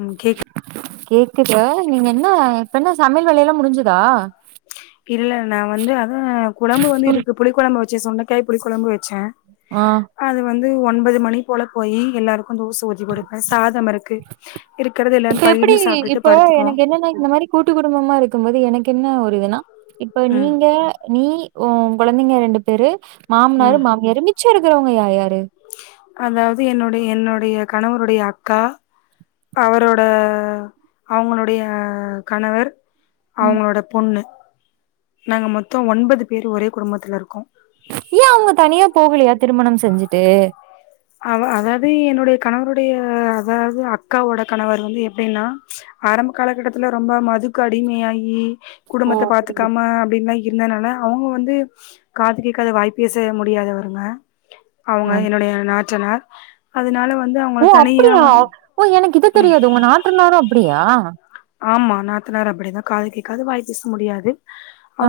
உம் கேக் கேக்குதா நீங்க என்ன இப்ப என்ன சமையல் வேலை எல்லாம் முடிஞ்சதா இல்ல நா வந்து அதான் குழம்பு வந்து ம். இருக்கு புளி குழம்பு வச்சே சுண்டைக்காய் புளி குழம்பு வச்சே ஆ அது வந்து ஒன்பது மணி போல போய் எல்லாருக்கும் தோசை ஊத்தி குடுப்பேன் சாதம் இருக்கு இருக்கிறது இல்லன் இப்ப எப்டி இப்போ எனக்கு என்னன்னா இந்த மாரி கூட்டு குடும்பமா இருக்கும்போது எனக்கு என்ன ஒரு இதுனா இப்ப ம் நீங்க நீ ஓ கொழந்தைங்க ரெண்டு பேரு மாமனரு ம் மாமியார் மிச்சோ இருக்கிறவங்க யார் யாரு அதாவது என்னுடைய என்னுடைய கணவனுடைய அக்கா அவரோட அவுங்களுடைய கணவர் ம் அவுங்களோட பொண்ணு நாங்க மொத்தோம் ஒன்பது பேர் ஒரே குடும்பத்துல இருக்கோ ஏ அவுங்க தனியா போலயா திருமணம் செஞ்சுட்டு அவ அதாவது என்னுடைய கணவருடைய அதாவது அக்காவோட கணவர் வந்து எப்டின்னா ஆரம்ப காலகட்டத்துல ரொம்ப மதுக்கு அடிமையாயி ஓ குடும்பத்த புரியுது பாத்துக்காம அப்டின்னா இருந்தனால அவுங்க வந்து காது கேட்காது வாய் பேச முடியாதவங்க அவுங்க ம் என்னுடைய நாட்டனார் அதனால வந்து அவுங் ஓ அப்டியா ஓ எனக்கு இது தெரியாது உங்க நாற்றுனாரும் அப்டியா ஆமா நாத்தனார் அப்டிதான் காது கேக்காது வாய பேச முடியாது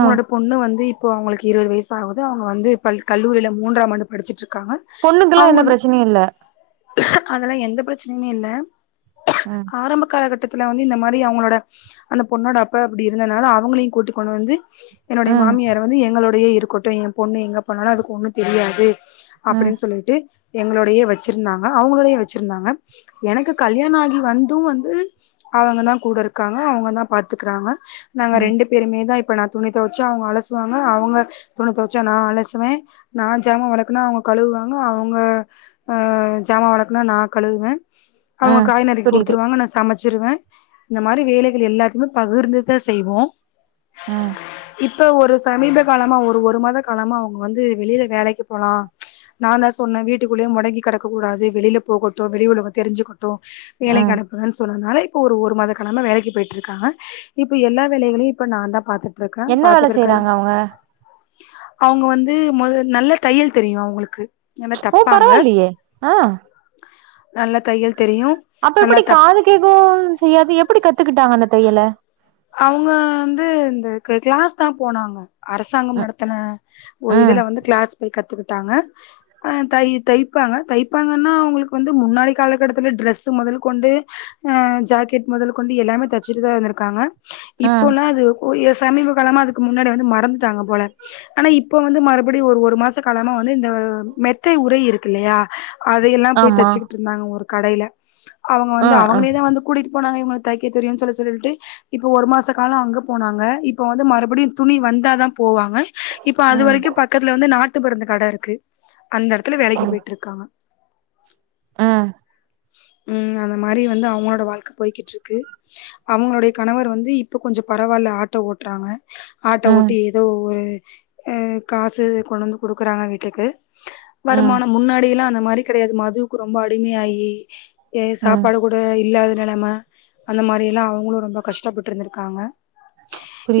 ஆ பொண்ணு வந்து இப்போ அவுங்களுக்கு இருபது வயசு ஆகுது அவுங்க வந்து ப கல்லூரியில மூன்றாம் ஆண்டு படிச்சிட்ருக்காங்க பொண்ணுக்குல்லா எந்த பிரச்சனையும் இல்ல அதெல்லா எந்த பிரச்சனையுமே இல்ல உம் ஆரம்ப காலகட்டத்துல வந்து இந்த மாரி அவுங்களோட அந்த பொண்ணோட அப்பா அப்டி இருந்ததுனால அவுங்களையும் கூட்டிகொண்டு வந்து என்னுடைய ம் மாமியார் வந்து எங்களோடையே இருக்கட்டும் என் பொண்ணு எங்க பொண்ணன்னும் அதுக்கு ஒண்ணு தெரியாது ம் அப்டின்னு சொல்லிட்டு எங்களோடையே வச்சிருந்தாங்க அவுங்களயே வச்சிருந்தாங்க எனக்கு கல்யாண ஆகி வந்தும் வந்து அவுங்க தா கூட இருக்காங்க அவுங்க தான் பாத்துக்கிறாங்க நாங்க ம் ரெண்டு பேருமே தான் இப்ப நா துணி துவச்சா அவுங்க அலசுவாங்க அவுங்க துணி துவச்சா நா அலசுவே நா சாமா விளக்குனா அவுங்க கழுவுவாங்க அவுங்க ஆ ஜாமா விளக்குனா நா கழுதுவே அவுங்க ம் காய் நறுக்கி புரியுது குடுத்துருவாங்க நா சமைச்சிருவேன் இந்த மாரி வேலைகள் எல்லாத்தையுமே பகிர்ந்துதா செய்வோம் உம் இப்ப ஒரு சமீப காலமா ஒரு ஒரு மாத காலமா அவுங்க வந்து வெளியில வேலைக்கு போலாம் நா தா சொன்ன வீட்டுக்குள்ளேயே மொடங்கி கிடக்கக் கூடாது வெளில போகட்டு வெளிய உலகோ தெரிஞ்சுக்கட்டு வேலைக்கு ம் அனுப்புங்கன்னு சொன்னதுனால இப்போ ஒரு ஒரு மாத காலமா வேலைக்கு போயிட்டு இருக்காங்க இப்ப எல்லா வேலைகளையு நா தா பாத் இருக்கா என்ன வேல பாத்துக்கிறக்காய் செய்றாங்க அவங்க அவுங்க வந்து மொத நல்ல தையல் தெரியு அவுங்களுக்கு நல்ல ஓ தப்பாங்க பரவாயில்லையே ஆ நல்லா தையல் தெரியு அப்ப நல்லா எப்டி தப் காது கேகும் செய்யாது எப்டி கத்துக்கிட்டாங்க அந்த தையல அவங்க வந்து இந்த கிளாஸ் தா போனாங்க அரசாங்கம் ம் நடத்தன ஒரு ம் இதுல வந்து கிளாஸ் போய் கத்துக்கிட்டாங்க தை தைப்பாங்க தைப்பாங்கன்னா அவங்களுக்கு வந்து முன்னாடி காலக்கட்டத்தில டிரரெஸ்ஸு முதல் கொண்டு அ ஜாக்கெட் முதல் கொண்டு எல்லாமே தைச்சுட்டு தா வந்துருக்காங்க ம் இப்போல்லா அது சமீப காலமா அதுக்கு முன்னாடி வந்து மறந்துட்டாங்க போல ஆனா இப்ப வந்து மறுபடியு ஒரு ஒரு மாச காலமா வந்து இந்த மெத்தை உரை இருக்கு இல்லையா அதையெல்லா போய் ஆமா தச்சுக்கிட்டு இருந்தாங்க ஒரு கடையில அவங்க ஆ வந்து ஆ அவங்களேதா வந்து கூட்டிட்டு போனங்க இவங்களுக்கு தைக்க தெரியுனு சொல்லி சொல்லிட்டு இப்போ ஒரு மாச காலோ அங்க போனாங்க இப்போ வந்து மறுபடியு துணி வந்தாதா போவாங்க இப்ப அது ம் வரைக்கு பக்கத்துல வந்து நாட்டு மருந்து கட இருக்கு அந்த எடத்துல வேலைக்கு போய்ட்டு இருக்காங்க ஆ ம் அந்த மாரி வந்து அவங்களோட வாழ்க்கை போய்கிட்டு இருக்கு அவங்களோட கணவர் வந்து இப்ப கொஞ்ச பரவால்ல ஆட்டோ ஓட்றாங்க ஆட்டோ ம் ஓட்டி எதோ ஒரு அ காசு கொண்டு வந்து குடுக்குறாங்க வீட்டுக்கு ம் வருமானம் முன்னாடி எல்லா அந்த மாரி கடையாது மதுவுக்கு ரொம்ப அடிமையாயி ம் சாப்பாடு கூட இல்லாத நெலம அந்த மாரி எல்லா அவுங்களு ரொம்ப கஷ்டப்பட்டு இருந்திருக்காங்க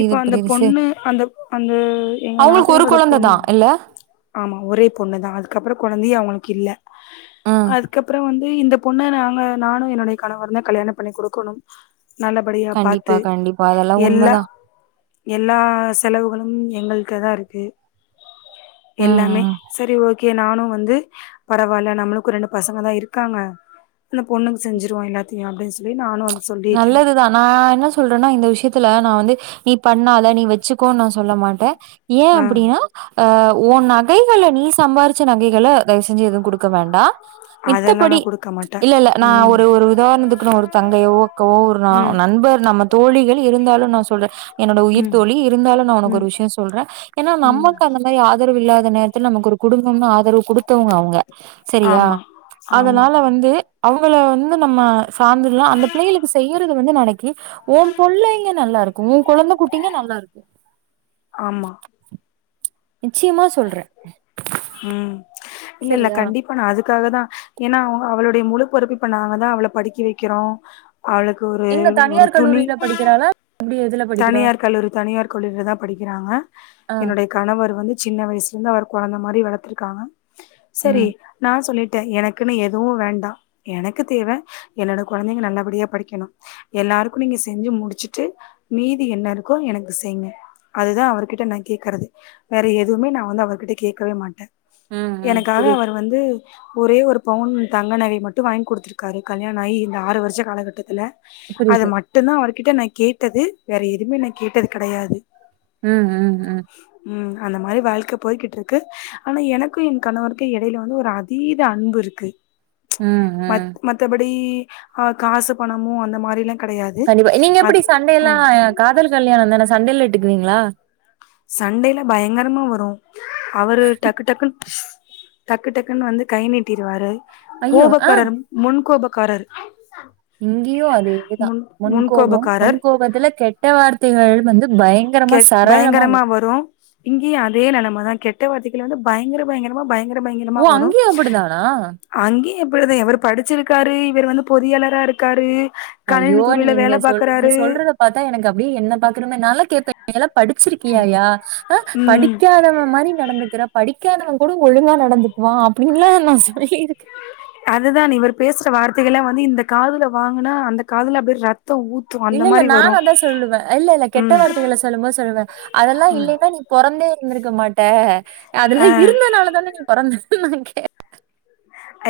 இப்ப அந்த பொண்ணு அந்த அந்த எங்க அவுங்களுக்கு ஒரு நாத்தனாரோட கொழந்த தா பொண்ணு இல்ல ஆமா ஒரே பொண்ணு தா அதுக்கப்றோ கொழந்தையு அவங்களுக்கு இல்ல ம் அதுக்கப்புற வந்து இந்த பொண்ணு நாங்க நானு என்னுடைய கணவருந்தா கல்யாண பண்ணி குடுக்கணு நல்லபடியா கண்டிப்பா பாத்து கண்டிப்பா அதெல்லாம் எல்லா உண்மதான் எல்லா செலவுகளு எங்களுக்கு தா இருக்கு ம் எல்லாமே ம் சரி ஒ கே நானு வந்து பரவால்ல நம்மளுக்கு ரெண்டு பசங்க தா இருக்காங்க அந்த பொண்ணுக்கு செஞ்சிருவோ எல்லாத்தையு அப்டினு சொல்லி நானு வ நல்லது தா நா என்ன சொல்றன்னா இந்த விஷயத்துல நா வந்து நீ பண்ணாத நீ வச்சுக்கோனு நா சொல்ல மாட்ட ஏ ஆ அப்டின்னா அ ஓ நகைங்கள நீ சம்பாரிச்ச நகைகளை தயவு செஞ்சு எதுவு குடுக்க வேண்டா அதெல்லா நா மித்தபடி குடுக்க மாட்டே இல்ல இல்ல நா ம் ஒரு ஒரு உதாரணத்துக்கு ஒரு தங்கையோ உக்காவோ ஒரு ம் நண்பர் நம்ம தோழிகள் இருந்தாலு நா சொல்ற என்னோட உயிர் ம் தோழி இருந்தாலு நா உனக்கு ம் ஒரு விஷய சொல்ற ஏன்னா ம் நமக்கு அந்த மாரி ஆதரவு இல்லாத நேரத்துல நமக்கு ஒரு குடும்பம்னு ஆதரவு குடுத்தவங்க அவுங்க சரியா ஆமா ஆமா அதனால வந்து அவுங்கள வந்து நம்ம சார்ந்துர்லா அந்த பிள்ளைங்களுக்கு செய்யறது வந்து நாளைக்கு ஒ பொள்ளைங்க நல்லா இருக்கு ஒ கொழந்த குட்டிங்க நல்லா இருக்கு ஆமா நிச்சயமா சொல்ற ம் இல்ல இல்ல கண்டிப் அதுக்காகதா ஏன்னா அவளுடைய முழுப்பொருப்பு இப்ப நாங்கதா அவள படுக்க வக்கிறோ அவளுக்கு ஒரு எங்க ஒரு தனியார் துணி கல்லூரியில படிக்கிறாள [unintelligible] எதுல படிக்கிறா தனியார் கல்லூரி தனியார் கல்லுரிலதா படிக்கிறாங்க ஆ என்னுடைய கணவர் வந்து சின்ன வயசுலந்து அவர் கொழந்த மாதிரி வளத்துருக்காங்க சரி ம் நா சொல்லிட்டே எனக்குன்னு எதுவு வேண்டா எனக்கு தேவ என்னோட கொழந்தைங்க நல்லபடியா படிக்கணு எல்லாருக்கு நீங்க முடிச்சுட்டு மீதி என்ன இருக்கோ எனக்கு செய்யுங்க அதுதா அவர்கிட்ட நா கேக்குறது வேற எதுவுமே நா வந்து அவர்கிட்ட கேக்கவே மாட்டே ம் ம் எனக்காக புரியுது அவர் வந்து ஒரே ஒரு பவுண் தங்க நகை மட்டு வாங்கி குடுத்துருக்காரு கல்யாணோ ஆகி இந்த ஆறு வர்ஷோ காலகட்டத்துல அது புரியுது மட்டுதா அவர்கிட்ட நா கேட்டது வேற எதுமே நா கேட்டது கெடையாது ம் ம் ம் ம் அந்த மாரி வாழ்க்கை பொய்கிட்டு இருக்கு ஆனா எனக்கு எ கணவருக்கு இடையில வந்து ஒரு அ தித அன்பு இருக்கு ம் ம் மத்தபடி ஆ காசு பணமு அந்த மாரிலா கண்டிப்பா நீங்க எப்டி சண்டைல்லா காதல் கல்யாணோ தானா சண்டை எல்லா இட்டுக்குவிங்ளா சண்டையிலா பயங்கரமா வரு அவரு டக்கு டக்குன்னு டக்கு டக்குன்னு வந்து கை நீட்டிருவாரு ஐயோ! ஆ கோபக்காரரு முன்கோபக்காரரு இங்கியு அதேதா முன்கோபம் முன்கோபக்காரர் முன்கோபத்துல கெட்ட வார்த்தைகள் வந்து பயங்கரமா சரளமா வரு வரு இங்கியு அதே நெலமதா கெட்ட வார்த்தைகள் வந்து பயங்கர பயங்கரமா வரு ஓ பயங்கரமாக வரு அங்கேயு அப்டிதானா? அங்கியு எப்டிதா‌ இவரு படிச்சிருக்காரு இவரு வந்து பொறியாளர்ரா இருக்காரு ஐயோ! கணினித்துரையில நீங்க வேல சொல் நீ பாக்குறாரு சொல்றத பாத்தா எனக்கு அப்டியே என்ன பாக்குற மாரி பாலா கேப்பே நீளா படிச்சிருக் கியாயா ஆ ம் படிக்காதவ மாதிரி நடந்துக்குற படிக்காதவ கூட ஒழுங்காக நடந்துக்குவா அப்டின்ல்லா நா சொல்லிருக்கே அதுதா இவர் பேசுற வார்த்தைகள் எல்லா‌ வந்து இந்த காதுல வாங்குன்னா அந்த காதுல அப்டியே ரெத்தோ ஊத்து அந்த இல்லல்ல மாரி வரு நானு அதா சொல்லுவே இல்லல்ல கெட்ட ம் வார்த்தைகள சொல்லும்போது சொல்லுவே அதெல்லா ம் இல்லலன்னா நீ பொறந்தே இருந்திருக்க மாட்ட அதுல இருந்தனாலதானே நீ பொறந்தா கேட்டே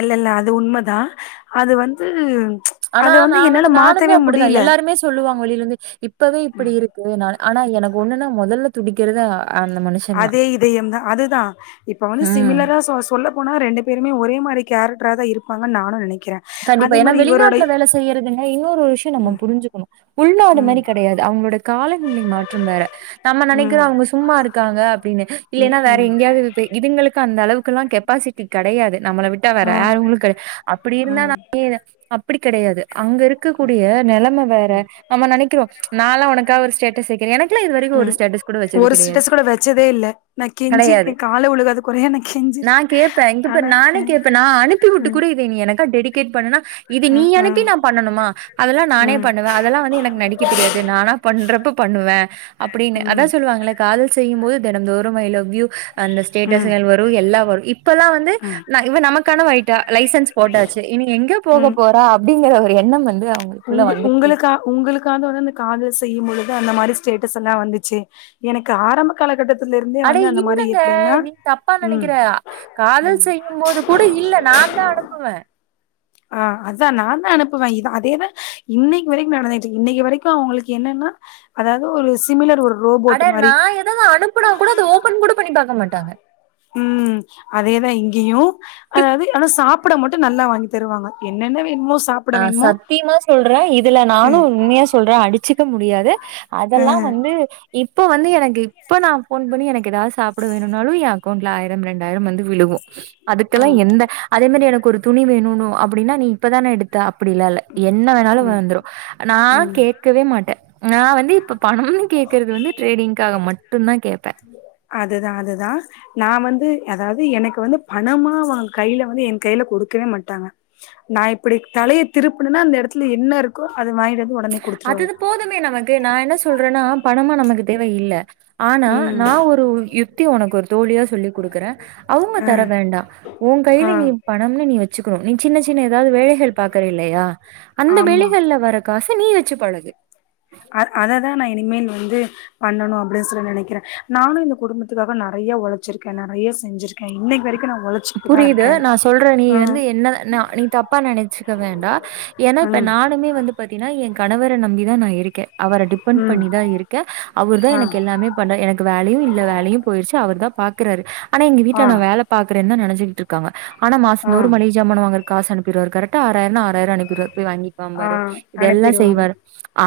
இல்லல்ல அது உண்மதா அது வந்து ஆனா அத நா வந்து என்னால நானுமே மாத்தவே அப்டிதா முடியல எல்லாருமே சொல்லுவங்க வெளியிலருந்து இப்பவே இப்டி இருக்கு ஆனா எனக்கு ஒண்ணுன்ன மொதல துடிக்கிறது அந்த மனுஷ அதே இதயம்தா அதுதா இப்ப வந்து ம். சிமிலரா சொல்ல போன ரெண்டு பேருமே ஒரே மாரி கேரக்டராதா இருப்பாங்கன் நானு நெனைக்கிறே கண்டிப்பா ஏன்னா வெளிநாட்டுல வேல செய்யறதுங்க இன்னொரு விஷயோ நம்ம புரிஞ்சுக்கணு உள்நாடு ம், மாதிரி கெடையாது அவுங்ளோட கால நிலை மாற்றம் வேற நம்ம நெனைக்குறோ ம், அவுங்க சும்மா இருக்காங்க அப்டின்னு ம், இல்லலன்னா வேற ம், எங்கயாவது இதுங்களுக்கு அந்த அளவுக்குல்லா கெப்பாசிட்டி கெடையாது நம்மள விட்ட வேற ஆ, யாரு இருக்க கெடையாது அப்டி ஆ, [unintelligible] அப்டி கெடையாது அங்க இருக் கக்கூடிய நெலெம வேற நம்ம நெனைக்கிறோ நால்லா உனக்காக ஒரு ஸ்டேட்டஸ் வக்கிறே எனக்கு எல்லா இது வரைக்கு ஒரு ம். ஸ்டேட்டஸ் கூட வச்சது ஒரு கிடையாது. ஸ்டேட்டஸ் கூட வச்சதே இல்ல நா கிடையாது. கெஞ்சிருக்கே கால்ல உழுகாத கொறையா நா கெஞ்சிருக்கே நா கேப்பே இந்தபாரு நானே கேப்பே நா அனுப்பி விட்டு ம், கூட இத எனக்கு டெடிகேட் பண்ணுணா இது நீ ம், அனுப்பி ம், நா பண்ணனுமா அதுல்லா நானே ம், பண்ணுவே அது எல்லா வந்து எனக்கு நடிக்க எனக்கே தெரியாது நானா பண்றப்ப பண்ணுவ அப்டின்னு அது ம், சொல்லுவாங்கள காதல் செய்யும்போது தெனம்தோறு ஐ லவ் யூ அந்த ம், ஸ்டேட்டஸ்கள் வரு எல்லா வரு இப்பல்லா வந்து ம், நா இவ நமக்கானவ ஆயிட்டா லைசன்ஸ் போட்டாச்சு இனி எங்க போக ம். போறா அப்டிங்கிற ஒரு எண்ணம் வந்து அவுங்களுக்குள்ள வந்துட்டு உங்களுக்காது வந்து அந்த காதல் செய்யும்பொழுது அந்த மாரி ஸ்டேட்டஸ் எல்லா வந்துச்சு எனக் க ஆரம்ப காலகட்டத்துல இருந்தே அட வந்து அந்த மாரி இல்லங்க எப்டின்னா நீ தப்பா ம் நெனைக்கிற காதல் ம் செய்யும் போது கூட இல்ல நா தா அனுப்புவ ஆ அதா நா தா அனுப்புவ இ அதேதா இன்னைக்கு வரைக்கு நடந்துட்ருக்கு இன்னைக்கு வரைக்கு அவுங்களுக்கு என்னன்னா அதாது ஒரு சிமிலர் ஒரு ரோபோட் அட நா மாரி ஏதாவது அனுப்புனா கூட அத ஓப்பன் கூட பண்ணி பாக்க மாட்டாங்க ம் அதேதா இங்கேயு அதாது ஆனா சாப்பிட மட்டு நல்லா வாங்கி தருவாங்க என்னென்ன வேணுமோ சாப் ஆ சத்தியமா சொல்ற இதுல நானு ம் உண்மைய சொல்ற அடிச்சுக்க முடியாது அதெல்லா வந்து இப்போ வந்து எனக்கு இப்ப நா ஃபோன் பண்ணி எனக்கு ஏதாது சாப்ட வேணுன்னாலு ஏ அக்கௌண்ட்ல ஆயிரம் ரெண் டாயிர வந்து விழுகு ஆ அதுக்கெல்லா எந்த அதே மாரி எனக்கு ஒரு துணி வேணும்னு‌ அப்டின்னா நீ இப்பதான எடுத்த அப்டில்லால்ல என்ன வேணாலு ம் வந்துரு நா ம் கேக்கவே மாட்ட நா வந்து இப்ப பணம்னு கேக்கறது வந்து டிரேடிங்க்காக மட்டுந்தா கேப்பே அதுதா அதுதா நா வந்து அதாது எனக்கு வந்து பணமா வாங்க கையில வந்து என் கையில குடுக்கவே மாட்டாங்க நா இப்டி தலைய திருப்புணேன்னா அந்த எடத்துல என்ன இருக்கோ அத வாங்கிட்டு வந்து ஒடனே அது குடுத்துருவாரு இது போதுமே நமக்கு நா என்ன சொல்றேன்னா பணமா நமக்கு தேவ இல்ல ஆனா ம் நா ஒரு யு த்தி‌ ஒனக்கு ஒரு தோழியா சொல்லி் குடுக்குற அவுங்க தர வேண்டா ஒ ஆ கையில நீ பணம்னு நீ வச்சுக்கணு நீ சின்ன சின்ன ஏதாது வேலைகள் பாக்குற இல்லயா அந்த ஆமா வேலைகள்ல வர காச நீ வச்சு பழகு ஆ அததா நா இனிமேல் வந்து பண்ணணு அப்டின்னு சொல்லி நெனைக்கிறே நானு இந்த குடும்பத்துக்காக நெறைய ஒழைச்சிருக்கே நெறைய செஞ்சிருக்கே இன்னைக்கு வரைக் புரியுது நா சொல்ற நீ வந்து என்ன நா நீ தப்பா நெனைச்சிக்க வேண்டா ஏன்னா இப்ப ம் நானுமே வந்து பாத்தினா ஏ கணவர நம்பி தா நா இருக்கே அவர டிப்பன் ம் பண்ணிதா இருக்கே அவர் தா ஆ எனக்கு எல்லாமே பண்ண எனக்கு வேலையு இல்ல வேலையு போயிருச்சு அவர் தா பாக்குறாரு ஆனா எங்க ஆ வீட்ல நா வேல பாக்குறேன் தா நெனைச்சிட்ருக் க்காங்க ஆனா மாச ஆ நூறு மளிக சாமான வாங்குற காசு அனுப்பிருவாரு கரெக்ட்டா ஆறாயிரனா ஆறாயிர அனுப்பிருவாரு போய் வாங்கி ஆ பம்பரு இதெல்லா அனுப்பிருவாரு செய்வாரு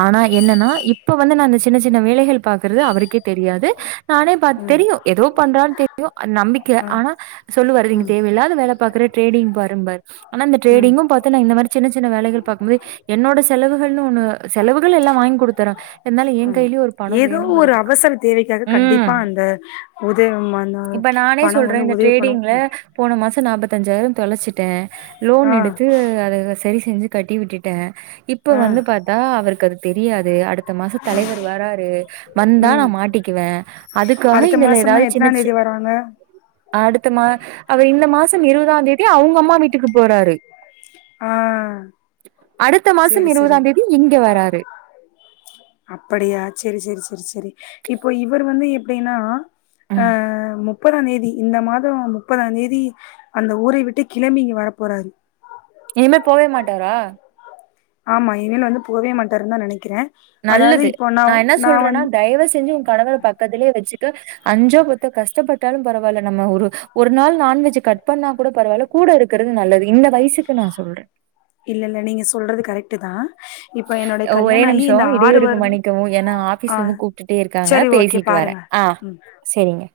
ஆனா என்னன்னா இப்ப வந்து நா அந்த சின்ன சின்ன வேலைகள் பாக்குறது அவருக்கே தெரியாது நானே பாத் ம் தெரியு ஏதோ பண்றான்னு தெரியு நம்பிக்கை ஆ ஆனா சொல்லுவாரு நீ இங்க ம் தேவையில்லாத வேல பாக்குற டிரேடிங் பாரும்பாரு ஆனா அந்த ம் டிரேடிங்கும் பாத் து இந்த மாரி சின்ன சின்ன வேலைகள் பாக்கும்போது என்னோட செலவுகள்னு ஒன்னு செலவுகள் எல்லா வாங்கி குடுத்துறாங் இருந்தாலு ஏ ம் கையிலியு ஒரு பணம் ஏதோ ஒரு வேணுங்கிறதுக்கு ம் உதயமானா பணம் வந்து உத டிரேடிங்ல போன மாச நாப்பத்தஞ்சாயிர தொலைச்சிட்ட லோன் ஆ எடுத்து அத சரி செஞ்சு கட்டி விட்டுட்டே இப்போ ஆ வந்து பாத்தா அவருக்கு அது தெரியாது அடுத் த மாச தலைவர் வராரு வந்தா ம் நா மாட்டிக்குவே அதுக்காக இதுல ஏதாது சின்ன சின் க்குறாங்க அடுத்த மா அவர் இந்த மாசம் இருவதாந் தேதி அவுங்க அம்மா வீட்டுக்கு போறாரு ஆ அடுத்த மாசம் சேரி சேரி இருவதாந் தேதி இங்க வராரு அப்படியா செரி செரி செரி செரி இப்போ இவர் வந்து எப்டின்னா அ ம் அ முப்பதாந் தேதி இந்த மாதோ முப்பதாந் தேதி அந்த ஊரை விட்டு கிளம்பி இங்க வர போறாரு இனிமே போவே மாட்டாரா ஆமா இனிமேல் வந்து போவே மாட்டாருன் தா நெனைக்கிறே அதாவது நல்லது இப்போ நா என்ன சொல்றேன்னா வந் தயவு செஞ்சு உ கணவர பக்கத்துலே வச்சுக்க அஞ்சோ பத்தோ கஷ்டப்பட்டாலு பரவால்ல நம்ம ஒரு ஒரு ஒரு நாள் நான்வெஜ்ஜ கட் பண்ணா கூட பரவால்ல கூட இருக்குறது நல்லது இந்த வயசுக்கு நா சொல்றே இல்ல இல்ல நீங்க சொல்றது கரெக்ட்டு தா இப்போ என்னுடைய ஒரே கல்யாணோ ஆகி நிமிஷோ இந்த ஆறு இடையூறுக்கு வருடம் மன்னிக்கவும் ஏன்னா ஆ ஆபீஸ்ல இருந்து கூப்ட்டுட்டே இருக்காங்க செரி ஓகே பேசிட்டு வரே பாருங்க ஆ ம் செரிங்க